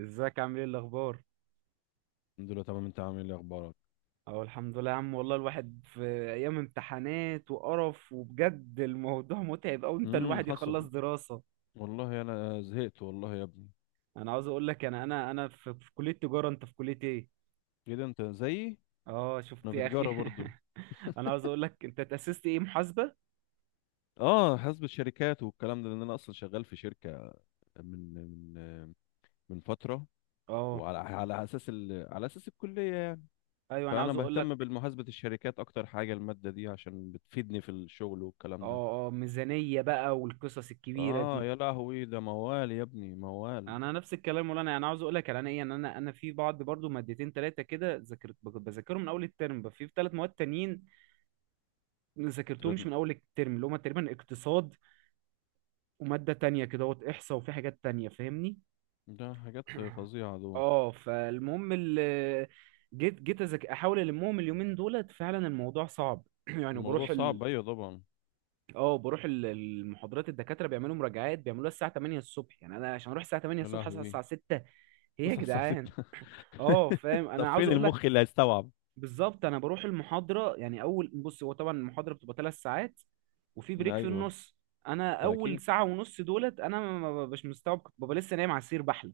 ازيك عامل ايه الاخبار؟ الحمد لله، تمام. انت عامل ايه؟ اخبارك؟ اهو الحمد لله يا عم، والله الواحد في ايام امتحانات وقرف، وبجد الموضوع متعب اوي. انت الواحد يخلص حصل. دراسة. والله انا زهقت، والله يا ابني. انا عاوز اقول لك، انا في كلية تجارة. انت في كلية ايه؟ ايه ده، انت زيي؟ اه انا شفت في يا اخي. تجاره برضو. انا عاوز اقول لك، انت تأسست ايه، محاسبة؟ اه، حاسبة شركات والكلام ده، لان انا اصلا شغال في شركه من من من فتره. اه وعلى على اساس الكليه يعني. ايوه، انا فانا عاوز اقول بهتم لك. بالمحاسبه، الشركات اكتر حاجه، الماده دي عشان بتفيدني في الشغل والكلام ده. اه اه، ميزانية بقى والقصص الكبيرة اه، دي. يا لهوي، ده موال يا ابني، موال. انا نفس الكلام. ولا انا عاوز اقول لك على، انا ايه، ان انا في بعض برضو مادتين ثلاثه كده، ذاكرت بذاكرهم من اول الترم. بقى في ثلاث مواد تانيين تلات م- ذاكرتهمش من اول الترم، اللي هما تقريبا اقتصاد وماده تانية كده، وات احصاء، وفي حاجات تانية فاهمني. ده حاجات فظيعه دول. اه فالمهم ال-، جيت أذاك- احاول، المهم اليومين دولت فعلا الموضوع صعب. يعني الموضوع بروح صعب، ال... ايوه طبعا. اه بروح ال- المحاضرات، الدكاتره بيعملوا مراجعات، بيعملوها الساعه 8 الصبح. يعني انا عشان اروح الساعه 8 يا الصبح اصحى لهوي. الساعه 6. ايه يا تصحى الساعه جدعان. 6؟ اه فاهم، طب انا عاوز فين اقول لك. المخ اللي هيستوعب؟ بالظبط، انا بروح المحاضره. يعني اول بص، هو طبعا المحاضره بتبقى ثلاث ساعات، وفي بريك في ايوه، النص. انا ده اول اكيد. ساعه ونص دولت انا ما ببقاش مستوعب، كنت ببقى لسه نايم على السرير بحلم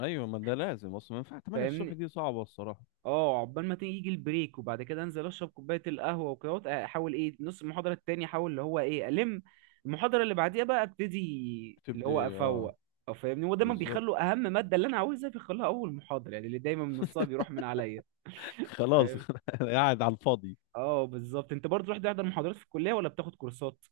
ايوه، ما ده لازم، اصلا ما ينفع 8 الصبح، فاهمني. دي صعبه الصراحه. اه عقبال ما تيجي يجي البريك، وبعد كده انزل اشرب كوبايه القهوه وكده، وأت- احاول ايه نص المحاضره التاني، احاول اللي هو ايه الم المحاضره اللي بعديها بقى، ابتدي اللي هو تبدي، اه. افوق. او فاهمني، هو دايما بالظبط. بيخلوا اهم ماده اللي انا عاوزها بيخلوها اول محاضره، يعني اللي دايما نصها بيروح من عليا. خلاص. قاعد على الفاضي. اه بالظبط. انت برضه رحت تحضر محاضرات في الكليه ولا بتاخد كورسات؟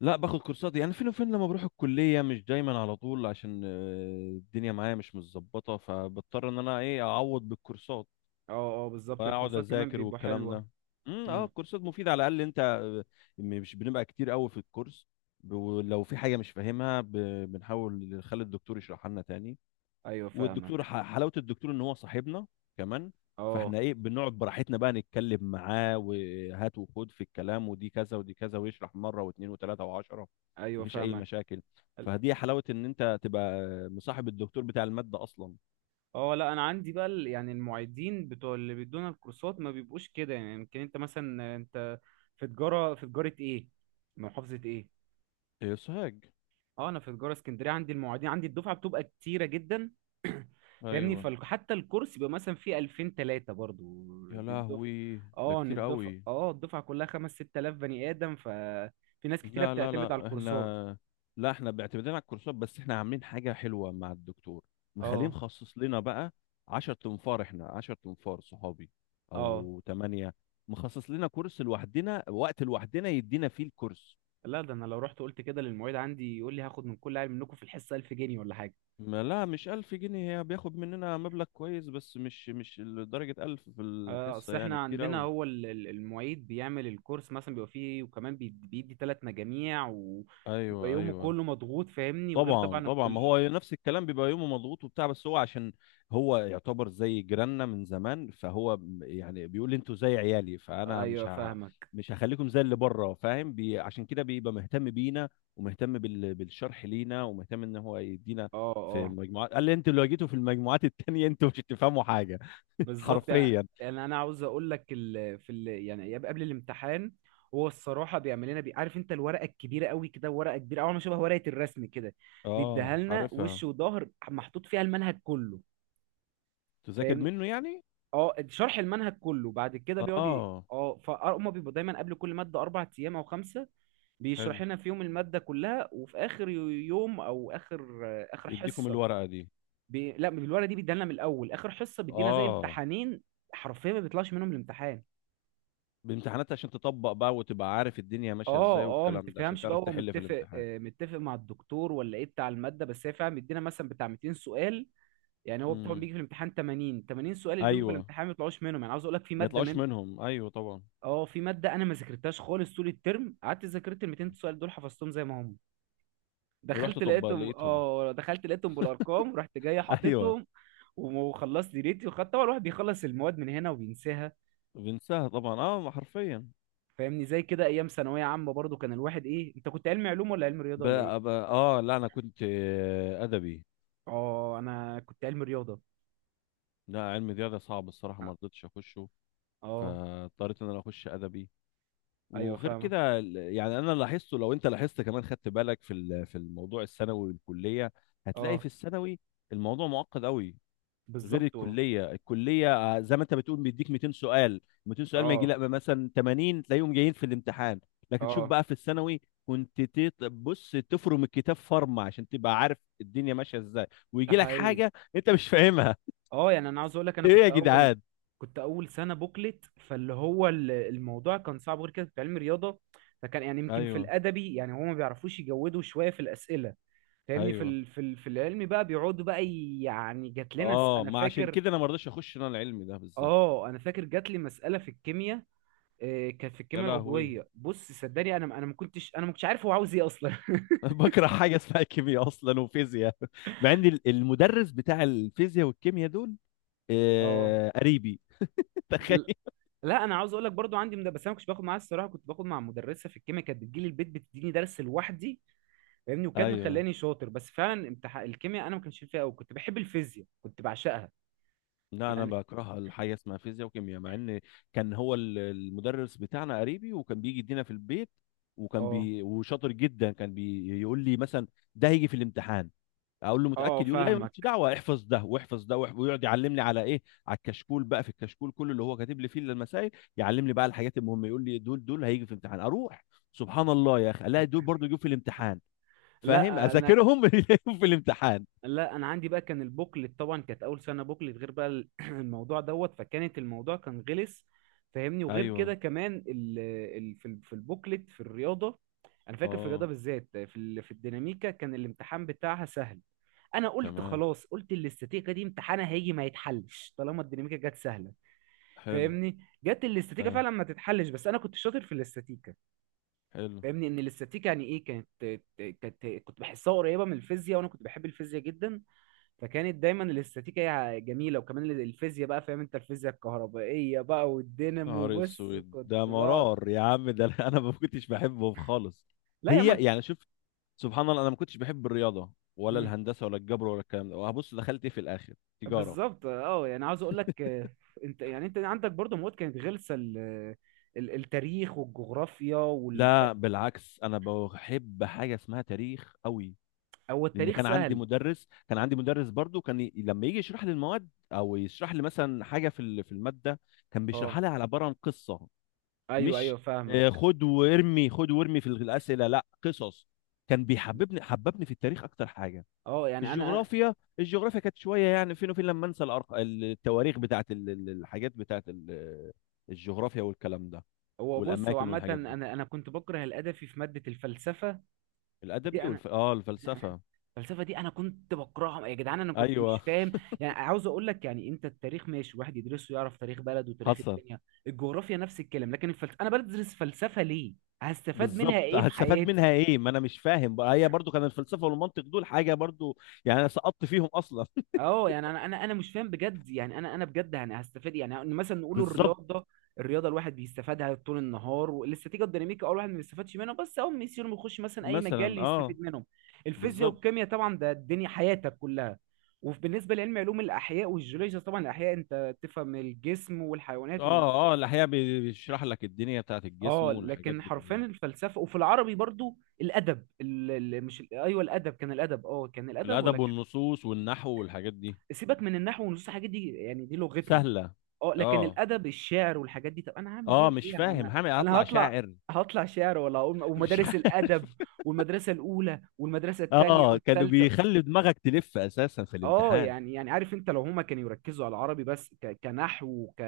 لا، باخد كورسات، يعني فين وفين لما بروح الكليه، مش دايما على طول، عشان الدنيا معايا مش متظبطه، فبضطر ان انا ايه اعوض بالكورسات اه اه بالظبط، واقعد الكورسات كمان اذاكر بيبقوا والكلام حلوه. ده. امم، اه، امم. الكورسات مفيده، على الاقل انت، مش بنبقى كتير قوي في الكورس، ولو في حاجه مش فاهمها، بنحاول نخلي الدكتور يشرحها لنا تاني. ايوه والدكتور فاهمك. حلاوه الدكتور ان هو صاحبنا كمان، اه فاحنا ايه بنقعد براحتنا بقى، نتكلم معاه وهات وخد في الكلام، ودي كذا ودي كذا، ويشرح مره واثنين وثلاثه وعشره. ايوه مفيش اي فاهمك. مشاكل، ال-. فدي حلاوه ان انت تبقى مصاحب الدكتور بتاع الماده اصلا. اه لا، انا عندي بقى ال-، يعني المعيدين بتوع اللي بيدونا الكورسات ما بيبقوش كده. يعني يمكن انت مثلا، انت في تجاره، في تجاره ايه، محافظه ايه؟ إيه، سوهاج. اه انا في تجاره اسكندريه. عندي المعيدين عندي، الدفعه بتبقى كتيره جدا فاهمني. ايوه. فحتى الكورس بيبقى مثلا فيه 2000 3 برضو، يا إن الدفعه، لهوي، ده اه إن كتير الدفعه، قوي. اه الدفعه كلها 5 6000 بني ادم. ففي ناس كتيره لا لا بتعتمد على لا، الكورسات. احنا... لا، احنا بيعتمدين على الكورسات، بس احنا عاملين حاجة حلوة مع الدكتور، مخليه اه مخصص لنا بقى. 10 تنفار، احنا 10 تنفار صحابي اه او 8، مخصص لنا كورس لوحدنا، وقت لوحدنا يدينا فيه الكورس. لا، ده انا لو رحت قلت كده للمعيد عندي يقول لي هاخد من كل عيل منكم في الحصه 1000 جنيه ولا حاجه. ما لا، مش 1000 جنيه، هي بياخد مننا مبلغ كويس، بس مش لدرجة 1000 في اه، الحصة، اصل يعني احنا كتير عندنا قوي. هو ال- ال- المعيد بيعمل الكورس مثلا، بيبقى فيه، وكمان بي- بيدي ثلاث مجاميع، ويبقى ايوه يومه ايوه، كله مضغوط فاهمني، وغير طبعا طبعا طبعا. ما الكل. هو نفس الكلام، بيبقى يومه مضغوط وبتاع، بس هو عشان هو يعتبر زي جيراننا من زمان، فهو يعني بيقول لي انتوا زي عيالي، فانا مش ايوه فاهمك. مش هخليكم زي اللي بره، فاهم. عشان كده بيبقى مهتم بينا، ومهتم بالشرح لينا، ومهتم ان هو يدينا اه في اه مجموعات. قال لي انتوا لو جيتوا في المجموعات التانية انتوا مش هتفهموا حاجة. بالظبط. يعني حرفيا. يعني انا عاوز اقول لك ال... في ال... يعني ايام قبل الامتحان، هو الصراحه بيعمل لنا بي... عارف انت الورقه الكبيره قوي كده، ورقه كبيره اول ما شبه ورقه الرسم كده، بيديها اه، لنا عارفها. وش وظهر، محطوط فيها المنهج كله. تذاكر فاهم. منه يعني. اه، شرح المنهج كله. بعد كده بيقعد ي-، اه، اه فهم بيبقوا دايما قبل كل ماده اربع ايام او خمسه، حلو. بيشرح لنا في يوم الماده كلها، وفي اخر يوم او اخر اخر يديكم حصه الورقة دي. بي... لا، الورقه دي بيديها لنا من الاول. اخر حصه بيدينا زي اه، امتحانين. حرفيا ما بيطلعش منهم الامتحان. بامتحانات عشان تطبق بقى وتبقى عارف الدنيا ماشيه ازاي اه اه، ما والكلام ده، عشان تفهمش بقى، تعرف هو تحل في متفق الامتحان. آه، متفق مع الدكتور ولا ايه بتاع الماده. بس هي فعلا مدينا مثلا بتاع 200 سؤال. يعني هو طبعا امم، بيجي في الامتحان 80 80 سؤال، اللي بيجوا في ايوه. الامتحان ما بيطلعوش منهم. يعني عاوز اقول لك في ما ماده يطلعوش من، منهم، ايوه طبعا. اه في ماده انا ما ذاكرتهاش خالص طول الترم. قعدت ذاكرت ال 200 سؤال دول، حفظتهم زي ما هم. ورحت دخلت طب لقيتهم لقيتهم. اه دخلت لقيتهم بالارقام، ورحت جاي ايوه. حاططهم، وم- وخلصت دنيتي. وخدت طبعا، الواحد بيخلص المواد من هنا وبينساها بنساها طبعا، اه، ما حرفيا. فاهمني. زي كده ايام ثانويه عامه برضو، كان الواحد ايه، انت كنت علمي علوم ولا علمي رياضه ولا ايه؟ بقى اه، لا، انا كنت ادبي. اه انا كنت علم رياضه. لا، علم رياضه صعب الصراحه، ما رضيتش اخشه، اه فاضطريت ان انا اخش ادبي. ايوه وغير فاهمه. كده، يعني انا لاحظته، لو انت لاحظت كمان، خدت بالك في في الموضوع الثانوي والكليه، هتلاقي في اه الثانوي الموضوع معقد قوي. غير بالظبط. الكليه، الكليه زي ما انت بتقول بيديك 200 سؤال. 200 سؤال ما يجي اه لا مثلا 80 تلاقيهم جايين في الامتحان. لكن شوف اه بقى في الثانوي، كنت بص تفرم الكتاب فرمه عشان تبقى عارف الدنيا ماشيه ازاي، ده ويجي لك حقيقي. حاجه انت مش فاهمها. اه يعني انا عاوز اقول لك، انا ايه كنت يا اول جدعان. كنت اول سنه بوكلت، فاللي هو ال- الموضوع كان صعب. غير كده كنت علم رياضه، فكان يعني يمكن في ايوه الادبي يعني هما ما بيعرفوش يجودوا شويه في الاسئله فاهمني. في ايوه. ال... في ال... في العلمي بقى بيقعدوا بقى ي-، يعني جات لنا س... اه، انا ما عشان فاكر. كده انا ما رضيتش اخش انا العلمي ده بالذات. اه انا فاكر جات لي مساله في الكيمياء. كان في يا الكيمياء لهوي. العضويه، بص صدقني، انا ما كنتش، عارف هو عاوز ايه اصلا. بكره حاجه اسمها كيمياء اصلا وفيزياء مع ان المدرس بتاع الفيزياء والكيمياء دول اه قريبي. تخيل. ل- لا انا عاوز اقول لك، برضو عندي مد-، بس انا ما كنتش باخد معاها الصراحه، كنت باخد مع مدرسه في الكيمياء، كانت بتجيلي البيت بتديني درس لوحدي فاهمني. وكانت ايوه. مخلاني شاطر. بس فعلا امتحان الكيمياء انا ما كانش فيها قوي، كنت بحب الفيزياء كنت بعشقها. لا، انا يعني. بكره الحاجه اسمها فيزياء وكيمياء، مع ان كان هو المدرس بتاعنا قريبي، وكان بيجي يدينا في البيت، وكان اه وشاطر جدا، كان بيقول لي مثلا ده هيجي في الامتحان، اقول له اه متاكد؟ يقول لي ايوه مالكش فاهمك. دعوه، احفظ ده واحفظ ده ويقعد يعلمني على ايه، على الكشكول بقى، في الكشكول كله اللي هو كاتب لي فيه المسائل، يعلمني بقى الحاجات المهمه. يقول لي دول دول هيجي في الامتحان، اروح سبحان الله يا اخي الاقي دول برضه يجوا في الامتحان، فاهم، لا انا اذاكرهم يجوا في الامتحان. لا انا عندي بقى، كان البوكلت طبعا كانت اول سنه بوكلت، غير بقى ال-، الموضوع دوت، فكانت الموضوع كان غلس فاهمني. وغير ايوه، كده كمان ال في ال- في البوكلت في الرياضه، انا فاكر في الرياضه اه. بالذات في ال- في الديناميكا، كان الامتحان بتاعها سهل. انا قلت تمام، خلاص، قلت الاستاتيكا دي امتحانها هيجي ما يتحلش طالما الديناميكا جت سهله حلو. فاهمني. جت الاستاتيكا تمام، فعلا ما تتحلش، بس انا كنت شاطر في الاستاتيكا حلو. فاهمني. ان الاستاتيكا يعني ايه كانت كنت بحسها قريبه من الفيزياء، وانا كنت بحب الفيزياء جدا. فكانت دايما الاستاتيكا هي جميله، وكمان الفيزياء بقى. فاهم انت الفيزياء الكهربائيه بقى والدينامو، نهار بص اسود، كنت ده بقعد. مرار يا عم ده. انا ما كنتش بحبهم خالص. لا يا من. هي يعني شوف، سبحان الله انا ما كنتش بحب الرياضه ولا مم. الهندسه ولا الجبر ولا الكلام ده، وهبص دخلت ايه في الاخر؟ تجاره. بالظبط. اه يعني عاوز اقول لك انت، يعني انت عندك برضه مواد كانت غلسه ال... ال- التاريخ والجغرافيا والف... لا بالعكس، انا بحب حاجه اسمها تاريخ قوي، هو لان التاريخ كان عندي سهل. مدرس كان عندي مدرس برضو، كان لما يجي يشرح لي المواد، او يشرح لي مثلا حاجه في في الماده، كان اه بيشرحها لي على عباره عن قصه. ايوه ايوه مش فاهمك. خد وارمي خد وارمي في الاسئله، لا، قصص. كان بيحببني، حببني في التاريخ اكتر حاجه. اه يعني انا. الجغرافيا، الجغرافيا كانت شويه، يعني فين وفين، لما انسى التواريخ بتاعت الحاجات بتاعت الجغرافيا والكلام ده، هو بص، هو والاماكن عامه والحاجات انا دي. انا كنت بكره الادبي في ماده الفلسفه دي. الادبي انا، اه الفلسفه. الفلسفه دي انا كنت بكرهها يا جدعان، انا كنت مش ايوه فاهم. يعني عاوز اقول لك، يعني انت التاريخ ماشي، واحد يدرسه يعرف تاريخ بلده وتاريخ حصل. الدنيا. الجغرافيا نفس الكلام. لكن الفلسفه انا بدرس فلسفه ليه؟ هستفاد منها بالظبط، ايه في هتستفاد حياتي؟ منها ايه؟ ما انا مش فاهم بقى، هي برضو كان الفلسفه والمنطق دول حاجه برضو، يعني انا سقطت فيهم اصلا. اه يعني انا مش فاهم بجد. يعني انا بجد، يعني هستفاد إيه؟ يعني إن مثلا نقول بالظبط. الرياضه. الرياضه الواحد بيستفادها طول النهار. والاستاتيكا الديناميكا اه، الواحد ما بيستفادش منها، بس اول ما يصير يخش مثلا اي مجال مثلا، اه. يستفيد منهم. الفيزياء بالظبط. والكيمياء طبعا ده الدنيا حياتك كلها. وبالنسبه لعلم علوم الاحياء والجيولوجيا طبعا، الاحياء انت تفهم الجسم والحيوانات و... اه اه، الأحياء بيشرح لك الدنيا بتاعت الجسم اه والحاجات لكن دي حرفيا كلها. الفلسفه، وفي العربي برضو الادب ال... ال- مش ال- ايوه الادب، كان الادب ولا الأدب كان. والنصوص والنحو والحاجات دي سيبك من النحو والنصوص، الحاجات دي يعني دي لغتنا. سهلة. اه لكن اه الادب الشعر والحاجات دي، طب انا هعمل اه، بيها مش ايه؟ انا فاهم انا هعمل، انا هطلع هطلع، شاعر؟ هطلع شعر، ولا هقول مش ومدارس عارف. الادب والمدرسه الاولى والمدرسه الثانيه اه، كانوا والثالثه. بيخلي دماغك تلف أساسا في اه الامتحان. يعني يعني عارف انت، لو هما كانوا يركزوا على العربي بس ك... كنحو وك...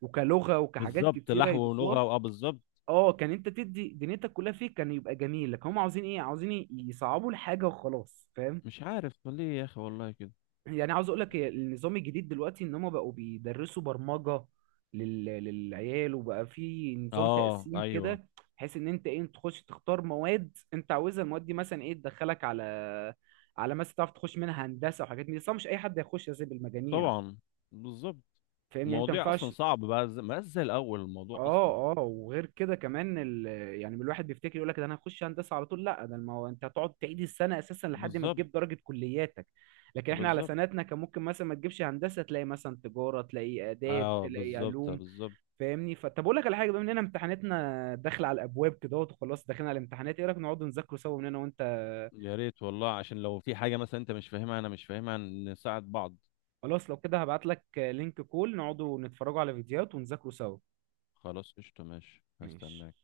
وكلغه وكحاجات بالظبط، كتيره نحو يضيفوها، ولغة اه بالظبط. اه كان انت تدي دنيتك كلها فيه كان يبقى جميل. لكن هما عاوزين ايه، عاوزين ي- يصعبوا الحاجه وخلاص فاهم. مش عارف ليه يا أخي والله كده. يعني عاوز اقول لك إيه، النظام الجديد دلوقتي ان هم بقوا بيدرسوا برمجة لل... للعيال. وبقى في نظام اه تقسيم ايوه، كده، بحيث ان انت ايه تخش تختار مواد انت عاوزها، المواد دي مثلا ايه تدخلك على، على مثلا تعرف تخش منها هندسة وحاجات من دي صح، مش اي حد يخش زي بالمجاميع طبعا. بالظبط. فاهمني. يعني انت ما المواضيع اصلا ينفعش. صعب بقى، زي- ما زي الاول الموضوع اصلا. اه اه، وغير كده كمان ال... يعني الواحد بيفتكر يقول لك ده انا هخش هندسه على طول. لا، ده ما هو انت هتقعد تعيد السنه اساسا لحد ما بالظبط تجيب درجه كلياتك. لكن احنا على بالظبط. سنتنا كان ممكن مثلا ما تجيبش هندسه تلاقي مثلا تجاره، تلاقي اداب، اه تلاقي بالظبط علوم بالظبط. فاهمني. فطب اقول لك على حاجه، بما اننا امتحاناتنا داخله على الابواب كده اهوت وخلاص داخلين على الامتحانات، ايه رايك نقعد نذاكروا سوا من هنا وانت. يا ريت والله، عشان لو في حاجة مثلا انت مش فاهمها انا مش فاهمها، نساعد بعض. خلاص لو كده هبعت لك لينك كول، نقعدوا نتفرجوا على فيديوهات ونذاكروا سوا. خلاص، قشطة، ماشي، ماشي. هستناك.